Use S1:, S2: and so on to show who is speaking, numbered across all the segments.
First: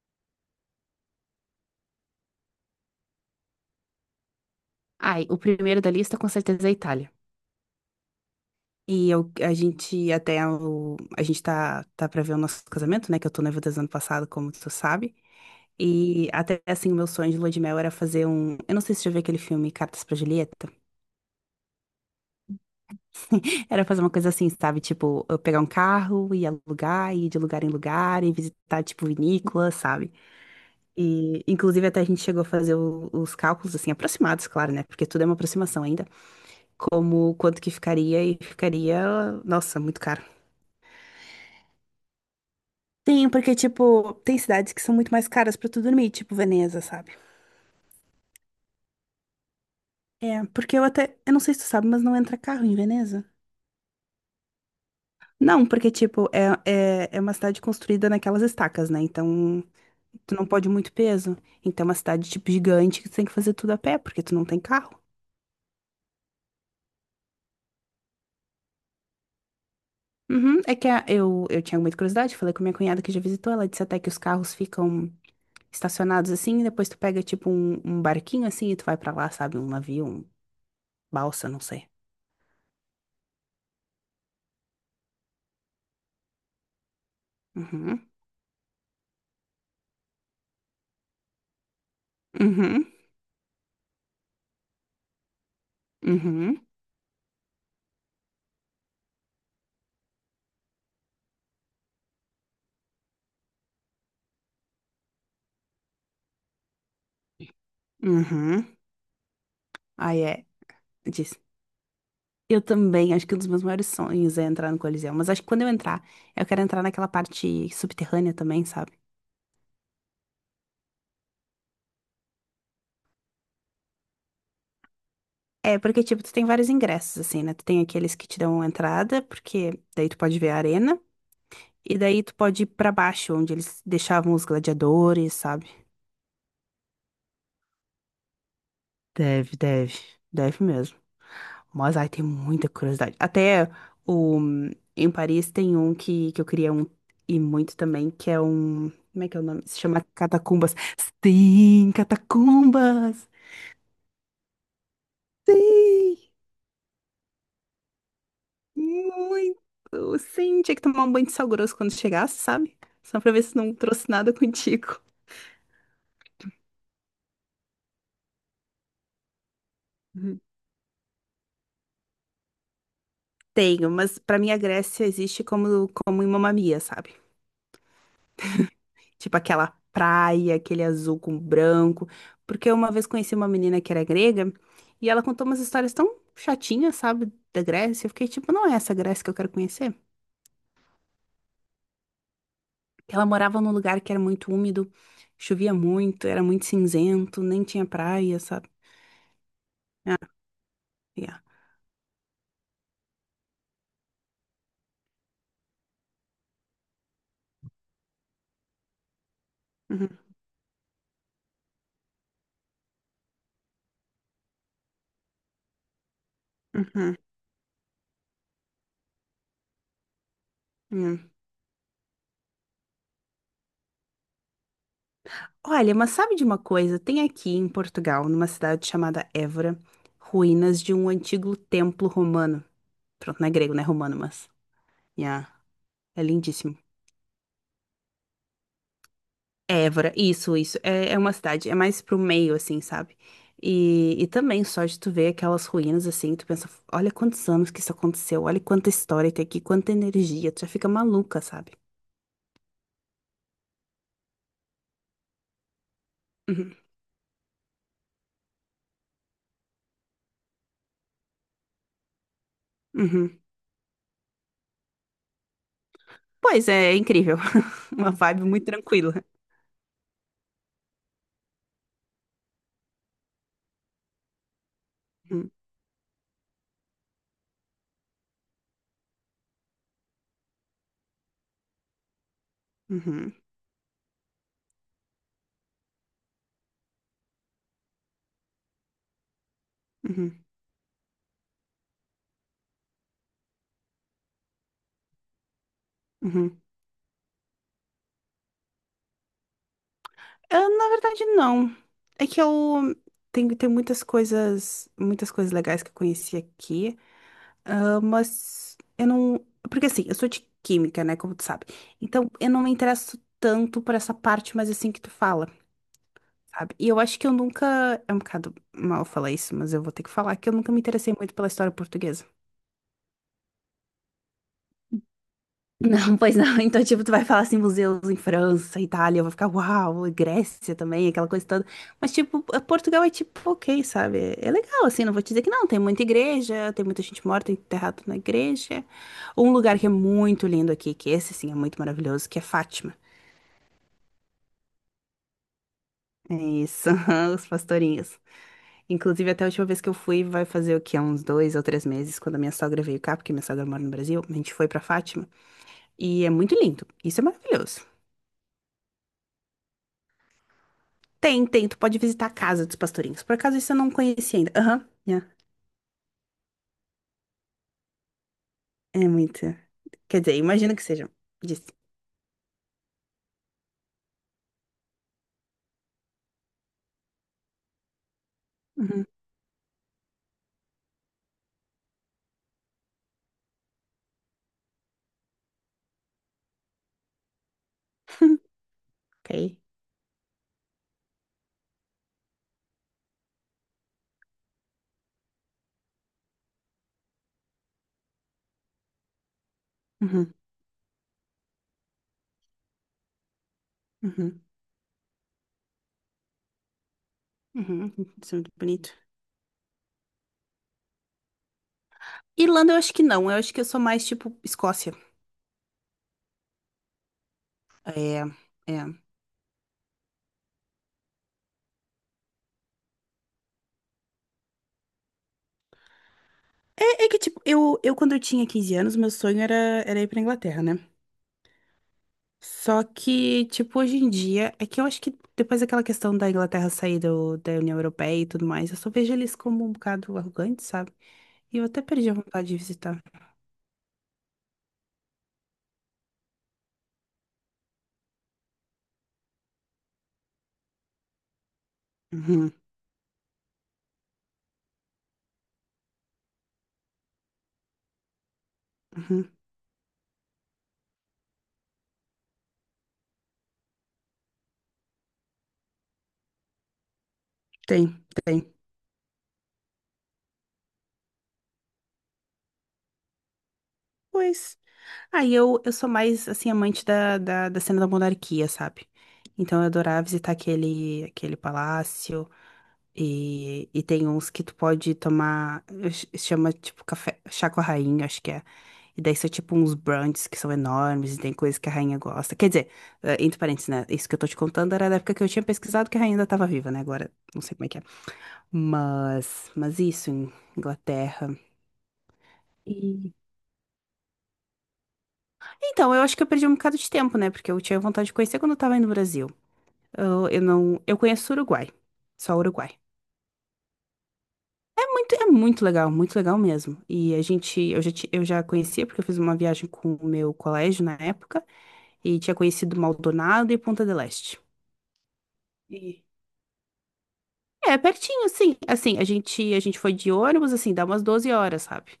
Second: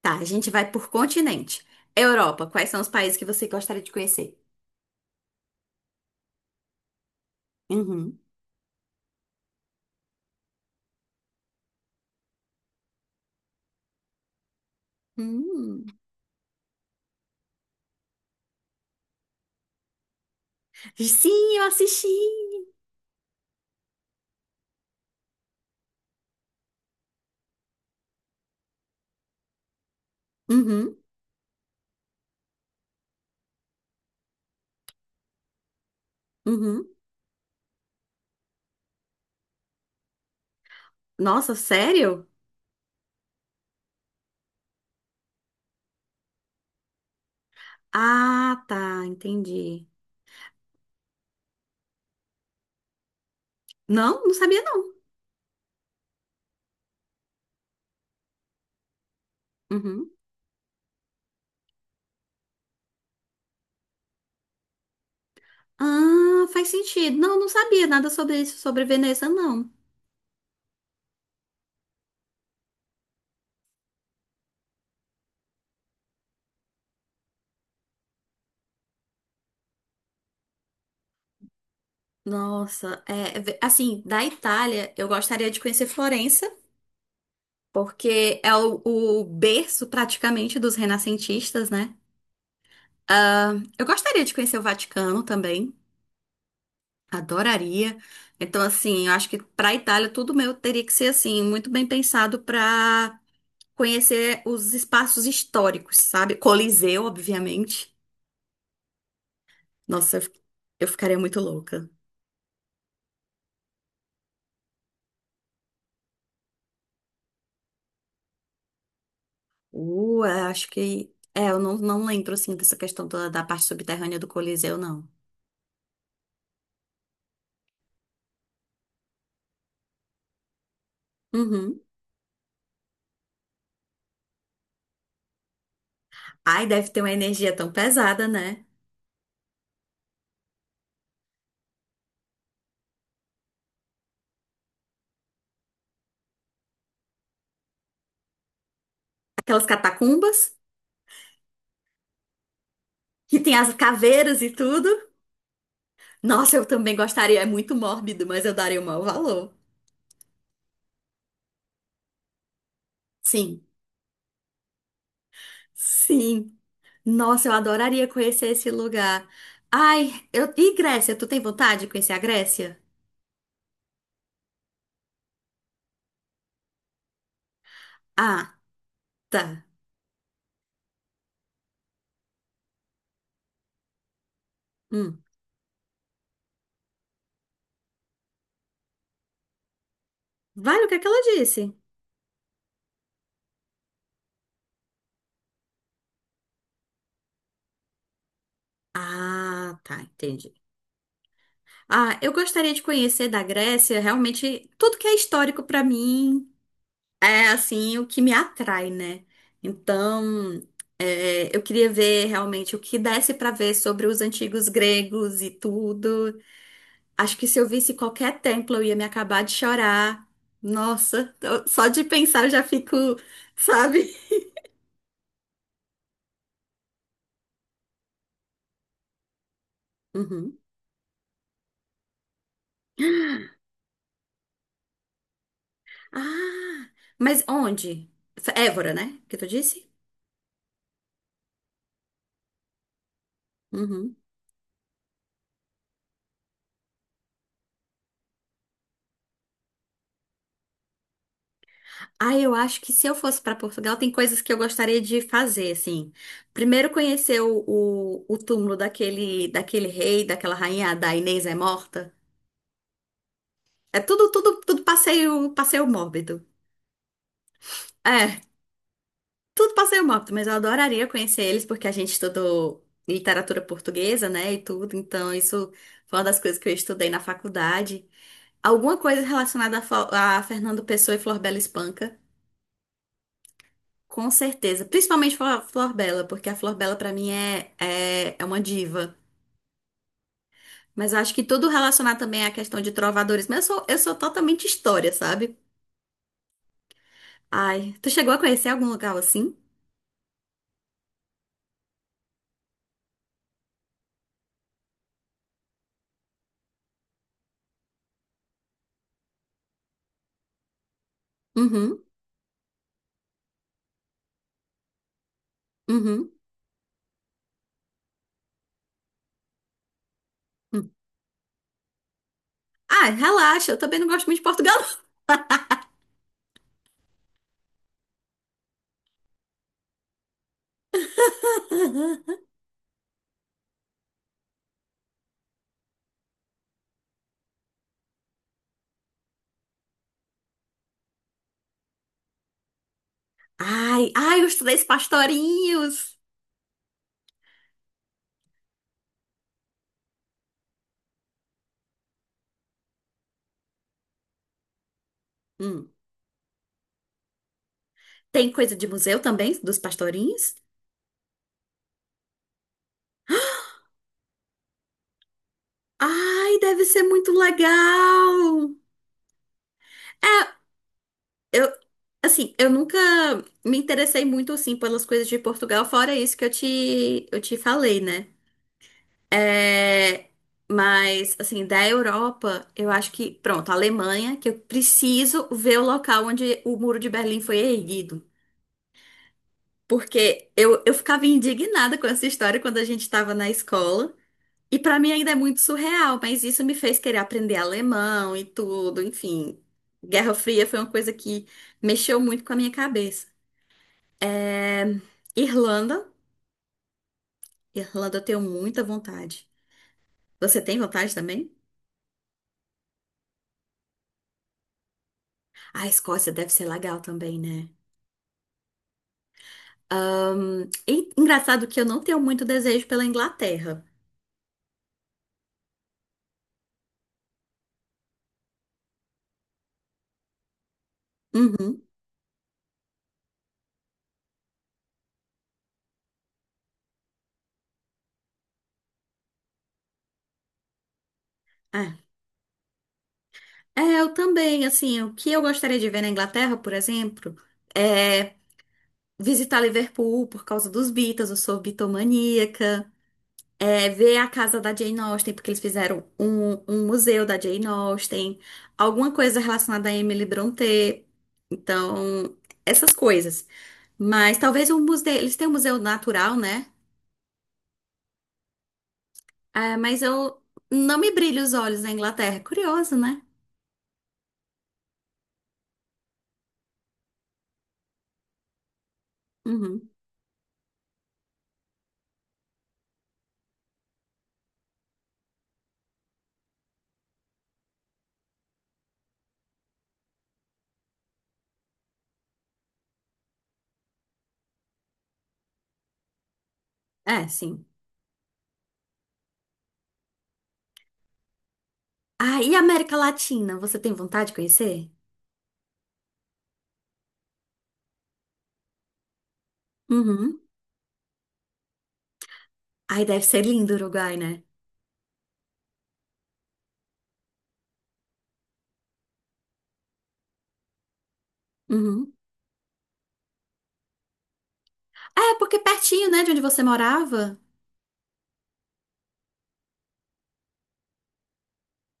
S1: Tá, a gente vai por continente. Europa, quais são os países que você gostaria de conhecer?
S2: Ai, o primeiro da lista com certeza é a Itália.
S1: Uhum.
S2: E eu, a gente até o, A gente tá pra ver o nosso casamento, né? Que eu tô noiva desde o ano passado, como tu sabe.
S1: Hum.
S2: E até assim, o meu sonho de lua de mel era fazer um. Eu não sei se você já viu aquele filme Cartas pra Julieta.
S1: Sim, eu assisti.
S2: Era fazer uma coisa assim, sabe? Tipo, eu pegar um carro, ir alugar, ir de lugar em lugar, e visitar, tipo, vinícola, sabe?
S1: Uhum,
S2: E, inclusive, até a gente chegou a fazer os cálculos, assim, aproximados, claro, né? Porque tudo é uma aproximação ainda.
S1: uhum.
S2: Como quanto que ficaria e ficaria, nossa, muito caro.
S1: Nossa, sério?
S2: Sim, porque, tipo, tem cidades que são muito mais caras pra tu dormir, tipo Veneza, sabe?
S1: Ah, tá, entendi.
S2: É, porque eu até. Eu não sei se tu sabe, mas não entra carro em Veneza.
S1: Não, não sabia não.
S2: Não, porque, tipo, é uma cidade construída naquelas estacas, né? Então,
S1: Uhum.
S2: tu não pode muito peso. Então, é uma cidade, tipo, gigante que tu tem que fazer tudo a pé, porque tu não tem carro.
S1: Ah, faz sentido. Não, não sabia nada sobre isso, sobre Veneza, não.
S2: Uhum, é que eu tinha muita curiosidade, falei com minha cunhada que já visitou, ela disse até que os carros ficam estacionados assim, e depois tu pega tipo um barquinho assim e tu vai pra lá, sabe? Um navio, um balsa, não sei.
S1: Nossa, é, assim, da Itália, eu gostaria de conhecer Florença,
S2: Uhum,
S1: porque é o berço praticamente dos renascentistas, né?
S2: uhum,
S1: Ah, eu gostaria de conhecer o Vaticano também,
S2: uhum,
S1: adoraria. Então, assim, eu acho que para a Itália tudo meu teria que ser assim, muito bem pensado para conhecer os espaços históricos, sabe? Coliseu, obviamente.
S2: uhum.
S1: Nossa, eu
S2: Aí
S1: fi-
S2: é,
S1: eu ficaria
S2: disse.
S1: muito louca.
S2: Eu também, acho que um dos meus maiores sonhos é entrar no Coliseu, mas acho que quando eu entrar, eu quero entrar naquela parte subterrânea também, sabe?
S1: Eu acho que. É, eu não, não lembro assim dessa questão da parte subterrânea do Coliseu, não.
S2: É, porque tipo, tu tem vários ingressos assim, né? Tu tem aqueles que te dão entrada, porque daí tu pode ver a arena.
S1: Uhum.
S2: E daí tu pode ir pra baixo, onde eles deixavam os gladiadores, sabe?
S1: Ai, deve ter uma energia tão pesada, né?
S2: Deve, deve. Deve mesmo. Mas, ai, tem muita curiosidade. O, Em Paris tem um que eu queria ir muito também, que é um. Como é que é o nome?
S1: Aquelas
S2: Se chama
S1: catacumbas
S2: Catacumbas. Sim, Catacumbas!
S1: que tem as caveiras e tudo.
S2: Sim!
S1: Nossa, eu também gostaria, é muito mórbido, mas eu daria o maior valor.
S2: Muito! Sim, tinha que tomar um banho de sal grosso quando chegasse, sabe? Só pra ver se
S1: Sim,
S2: não trouxe nada contigo.
S1: sim. Nossa, eu adoraria conhecer esse lugar. Ai,
S2: Uhum.
S1: eu... e Grécia? Tu tem vontade de conhecer a Grécia?
S2: Tenho, mas pra mim a Grécia existe como em Mamma Mia, sabe?
S1: Ah,
S2: Tipo
S1: tá.
S2: aquela praia, aquele azul com branco. Porque eu uma vez conheci uma menina que era grega e
S1: Hum.
S2: ela contou umas histórias tão chatinhas, sabe, da Grécia. Eu fiquei tipo, não é essa Grécia que eu quero conhecer.
S1: Vale o que é que ela disse?
S2: Ela morava num lugar que era muito úmido, chovia muito, era muito cinzento, nem tinha praia, sabe?
S1: Ah, tá, entendi.
S2: Yeah.
S1: Ah, eu gostaria de conhecer da Grécia realmente tudo que é histórico pra mim, é assim o que me atrai, né?
S2: Uhum,
S1: Então, é, eu queria ver realmente o que desse pra ver sobre os antigos gregos e tudo.
S2: uhum,
S1: Acho que se eu visse qualquer templo, eu ia me acabar de chorar.
S2: uhum.
S1: Só de pensar eu já fico, sabe?
S2: Olha, mas sabe de uma coisa? Tem aqui em Portugal, numa cidade chamada Évora,
S1: Uhum.
S2: ruínas de um antigo templo romano. Pronto, não é grego, não é romano, mas. Yeah, é lindíssimo.
S1: Ah, mas onde? Évora, né? Que tu disse?
S2: Évora, isso, isso. É uma cidade, é mais pro meio, assim, sabe?
S1: Uhum.
S2: E também só de tu ver aquelas ruínas, assim, tu pensa, olha quantos anos que isso aconteceu, olha quanta história tem aqui, quanta energia, tu já fica maluca, sabe?
S1: Ah, eu acho que se eu fosse para Portugal, tem coisas que eu gostaria de fazer, assim.
S2: Uhum,
S1: Primeiro, conhecer o túmulo daquele rei, daquela rainha, da Inês é morta.
S2: uhum.
S1: É tudo, tudo, tudo passeio, passeio mórbido.
S2: Pois é. Incrível. Uma
S1: É,
S2: vibe muito tranquila.
S1: tudo passeio mórbido, mas eu adoraria conhecer eles, porque a gente estudou literatura portuguesa, né, e tudo. Então,
S2: Uhum,
S1: isso foi uma das coisas que eu estudei na faculdade. Alguma coisa relacionada a, a Fernando Pessoa e Flor Bela Espanca.
S2: uhum,
S1: Com certeza. Principalmente a Flor Bela, porque a Flor Bela, pra mim, é uma diva.
S2: uhum,
S1: Mas eu acho que tudo relacionar também à questão de trovadores. Mas eu sou totalmente história, sabe?
S2: uhum.
S1: Ai, tu chegou a conhecer algum lugar assim?
S2: Ah, na verdade, não. É que eu. Tem muitas coisas legais que eu conheci aqui. Ah, mas eu não. Porque assim, eu sou de química, né? Como tu sabe.
S1: Uhum,
S2: Então, eu não me interesso tanto por essa parte, mas assim que tu fala,
S1: uhum.
S2: sabe? E eu acho que eu nunca. É um bocado mal falar isso, mas eu vou ter que falar que eu nunca me
S1: Uhum.
S2: interessei muito pela história portuguesa.
S1: Ai, relaxa, eu também não gosto muito de Portugal.
S2: Não, pois não. Então, tipo, tu vai falar assim, museus em França, Itália, eu vou ficar, uau, e Grécia também, aquela coisa toda. Mas, tipo, Portugal é tipo, ok, sabe? É legal, assim, não vou te dizer que não. Tem muita igreja, tem muita gente morta enterrada na igreja. Um lugar que é muito lindo aqui, que esse, sim, é muito maravilhoso, que é Fátima.
S1: Ai, ai, os três pastorinhos.
S2: É isso, os pastorinhos. Inclusive, até a última vez que eu fui, vai fazer o quê? Uns 2 ou 3 meses, quando a minha sogra veio cá, porque minha sogra mora no Brasil, a gente foi pra Fátima.
S1: Hum.
S2: E é muito lindo. Isso é maravilhoso.
S1: Tem coisa de museu também, dos pastorinhos?
S2: Tem, tem. Tu pode visitar a casa dos pastorinhos. Por acaso isso eu não conhecia ainda. Aham. Yeah.
S1: Ai, deve ser muito legal.
S2: É muito. Quer dizer,
S1: É,
S2: imagino que sejam. Disse.
S1: eu, assim, eu nunca me interessei muito, assim, pelas coisas de Portugal, fora isso que eu te falei, né?
S2: Uhum.
S1: É, mas, assim, da Europa, eu acho que, pronto, a Alemanha, que eu preciso ver o local onde o Muro de Berlim foi erguido.
S2: Ok.
S1: Porque eu ficava indignada com essa história quando a gente estava na escola. E para mim ainda é muito surreal, mas isso me fez querer aprender alemão e tudo, enfim. Guerra
S2: Uhum.
S1: Fria foi uma coisa que mexeu muito com a minha cabeça.
S2: Uhum.
S1: É, Irlanda.
S2: Uhum.
S1: Irlanda eu
S2: Isso é
S1: tenho
S2: muito
S1: muita
S2: bonito.
S1: vontade. Você tem vontade também?
S2: Irlanda eu acho que não. Eu acho que eu sou mais tipo Escócia.
S1: A Escócia deve ser legal também, né?
S2: É. É.
S1: E engraçado que eu não tenho muito desejo pela Inglaterra.
S2: É que, tipo, eu quando eu tinha 15 anos, meu sonho era ir pra Inglaterra, né?
S1: Uhum.
S2: Só que, tipo, hoje em dia, é que eu acho que depois daquela questão da Inglaterra sair da União Europeia e tudo mais, eu só vejo eles como um bocado arrogantes, sabe? E eu até
S1: É.
S2: perdi a vontade de visitar.
S1: É, eu também, assim, o que eu gostaria de ver na Inglaterra, por exemplo, é visitar Liverpool por causa dos Beatles, eu sou
S2: Uhum,
S1: bitomaníaca. É, ver a casa da Jane Austen, porque eles fizeram um museu da Jane Austen, alguma
S2: uhum.
S1: coisa relacionada a Emily Brontë. Então, essas coisas. Mas talvez um museu. Eles têm um museu natural, né?
S2: Tem, tem.
S1: É, mas eu não me brilho os olhos na Inglaterra. É curioso, né?
S2: Pois. Aí eu sou mais, assim, amante da cena da monarquia, sabe? Então eu
S1: Uhum.
S2: adorava visitar aquele palácio. E tem uns que tu pode tomar. Chama, tipo, café, chá com a rainha, acho que é. E daí são, tipo, uns brunches que são enormes. E tem coisas que a rainha gosta. Quer dizer, entre parênteses, né? Isso que eu tô te contando era da época que eu tinha pesquisado que a rainha ainda tava viva, né? Agora,
S1: É,
S2: não sei
S1: sim.
S2: como é que. Mas isso, em Inglaterra.
S1: Ah, e a América
S2: E
S1: Latina? Você tem vontade de conhecer?
S2: então, eu acho que eu perdi um bocado de tempo, né? Porque eu tinha vontade de conhecer quando eu tava aí no Brasil. Eu,
S1: Uhum.
S2: eu não, eu conheço o Uruguai, só o Uruguai.
S1: Ai, deve ser lindo o Uruguai, né?
S2: É muito legal mesmo. E a gente, eu já, ti- eu já conhecia porque eu fiz uma viagem com o meu colégio na época
S1: Uhum.
S2: e tinha conhecido Maldonado e Ponta del Este.
S1: É, porque
S2: e-
S1: pertinho, né, de onde você morava?
S2: É, pertinho, sim. Assim, a gente foi de ônibus, assim, dá umas 12 horas, sabe?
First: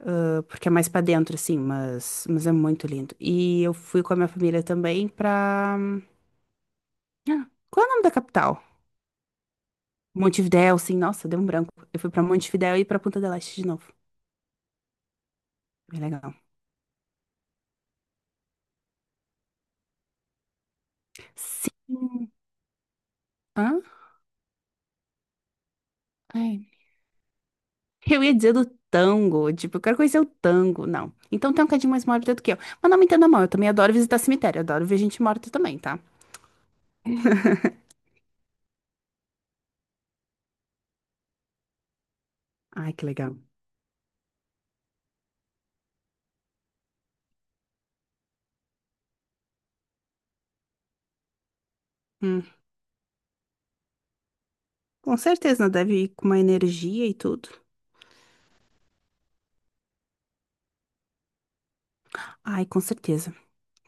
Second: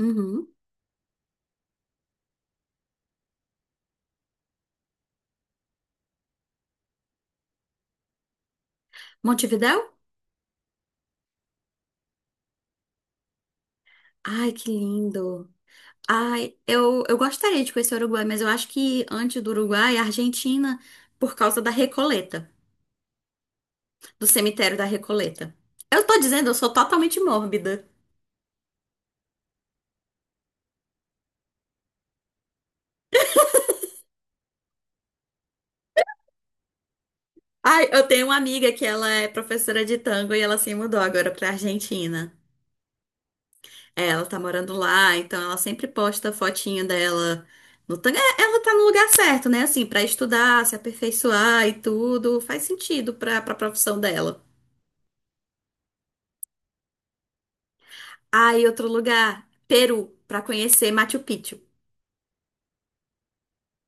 S2: Porque é mais pra dentro, assim, mas é muito lindo. E eu fui com a minha família também pra. Ah, qual é o nome da capital?
S1: Montevidéu?
S2: Montevidéu, sim, nossa, deu um branco. Eu fui pra Montevidéu e pra Punta del Este de novo.
S1: Ai, que lindo.
S2: Bem legal.
S1: Ai, eu gostaria de conhecer o Uruguai, mas eu acho que antes do Uruguai, a Argentina, por causa da
S2: Sim.
S1: Recoleta,
S2: Hã?
S1: do cemitério da Recoleta. Eu tô dizendo, eu
S2: Ai.
S1: sou totalmente mórbida.
S2: Eu ia dizer do tango, tipo, eu quero conhecer o tango. Não. Então tem um bocadinho mais mórbido do que eu. Mas não me entenda mal, eu também adoro visitar cemitério, adoro ver gente morta também, tá?
S1: Ai, eu tenho uma amiga que ela é professora de tango e ela se mudou agora pra Argentina.
S2: Ai, que legal.
S1: É, ela tá morando lá, então ela sempre posta fotinho dela no tango. É, ela tá no lugar certo, né? Assim, pra estudar, se aperfeiçoar e tudo,
S2: Hum,
S1: faz sentido pra, pra profissão dela.
S2: com certeza, deve ir com uma energia e tudo.
S1: Ah, e outro lugar, Peru, pra conhecer Machu Picchu.
S2: Ai, com certeza.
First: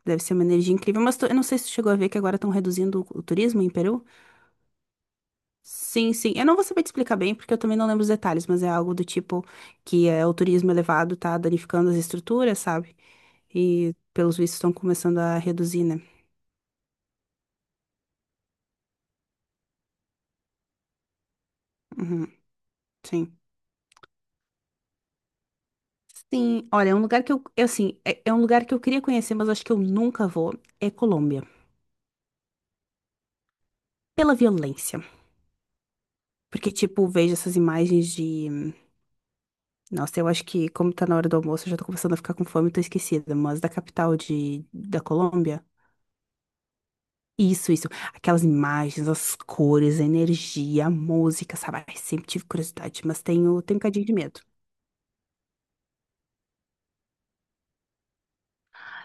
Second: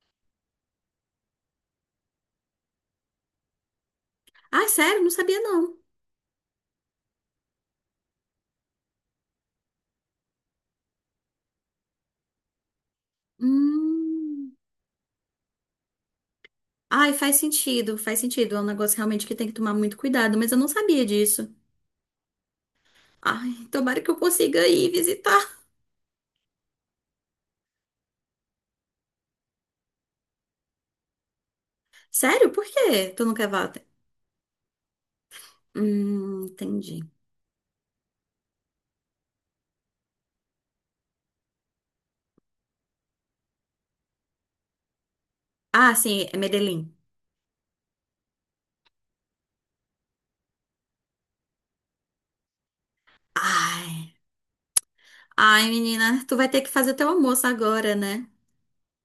S2: Deve ser uma energia incrível, mas eu não sei se tu chegou a ver que agora estão reduzindo o turismo em Peru.
S1: Ah, sério? Não sabia não.
S2: Sim, sim. Eu não vou saber te explicar bem, porque eu também não lembro os detalhes, mas é algo do tipo que é, o turismo elevado tá danificando as estruturas, sabe? E pelos
S1: Hum.
S2: vistos estão começando a reduzir, né?
S1: Ai, faz sentido, faz sentido. É um negócio realmente que tem que tomar muito cuidado, mas eu não sabia disso.
S2: Uhum, sim.
S1: Ai, tomara que eu consiga ir visitar.
S2: Sim, olha, é um lugar que eu, assim, é um lugar que eu queria conhecer, mas acho que eu nunca vou, é Colômbia.
S1: Sério? Por quê? Tu não quer volta?
S2: Pela violência. Porque,
S1: Entendi.
S2: tipo, vejo essas imagens de. Nossa, eu acho que, como tá na hora do almoço, eu já tô começando a ficar com fome e tô esquecida, mas da capital da Colômbia.
S1: Ah, sim, é Medellín.
S2: Isso, isso. Aquelas imagens, as cores, a energia, a música, sabe? Ai, sempre tive curiosidade, mas tenho um bocadinho de
S1: Ai.
S2: medo.
S1: Ai, menina, tu vai ter que fazer teu almoço agora, né?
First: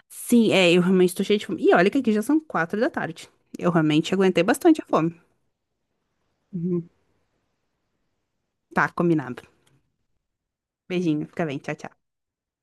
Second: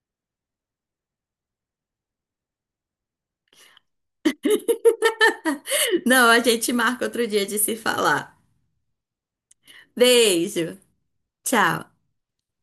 S2: Sim, é, eu realmente tô cheia de fome. E olha que aqui já são 4 da tarde. Eu realmente aguentei bastante a fome.
S1: Não, a gente
S2: Uhum.
S1: marca outro dia de se falar.
S2: Tá, combinado.
S1: Beijo.
S2: Beijinho, fica bem, tchau,
S1: Tchau.
S2: tchau.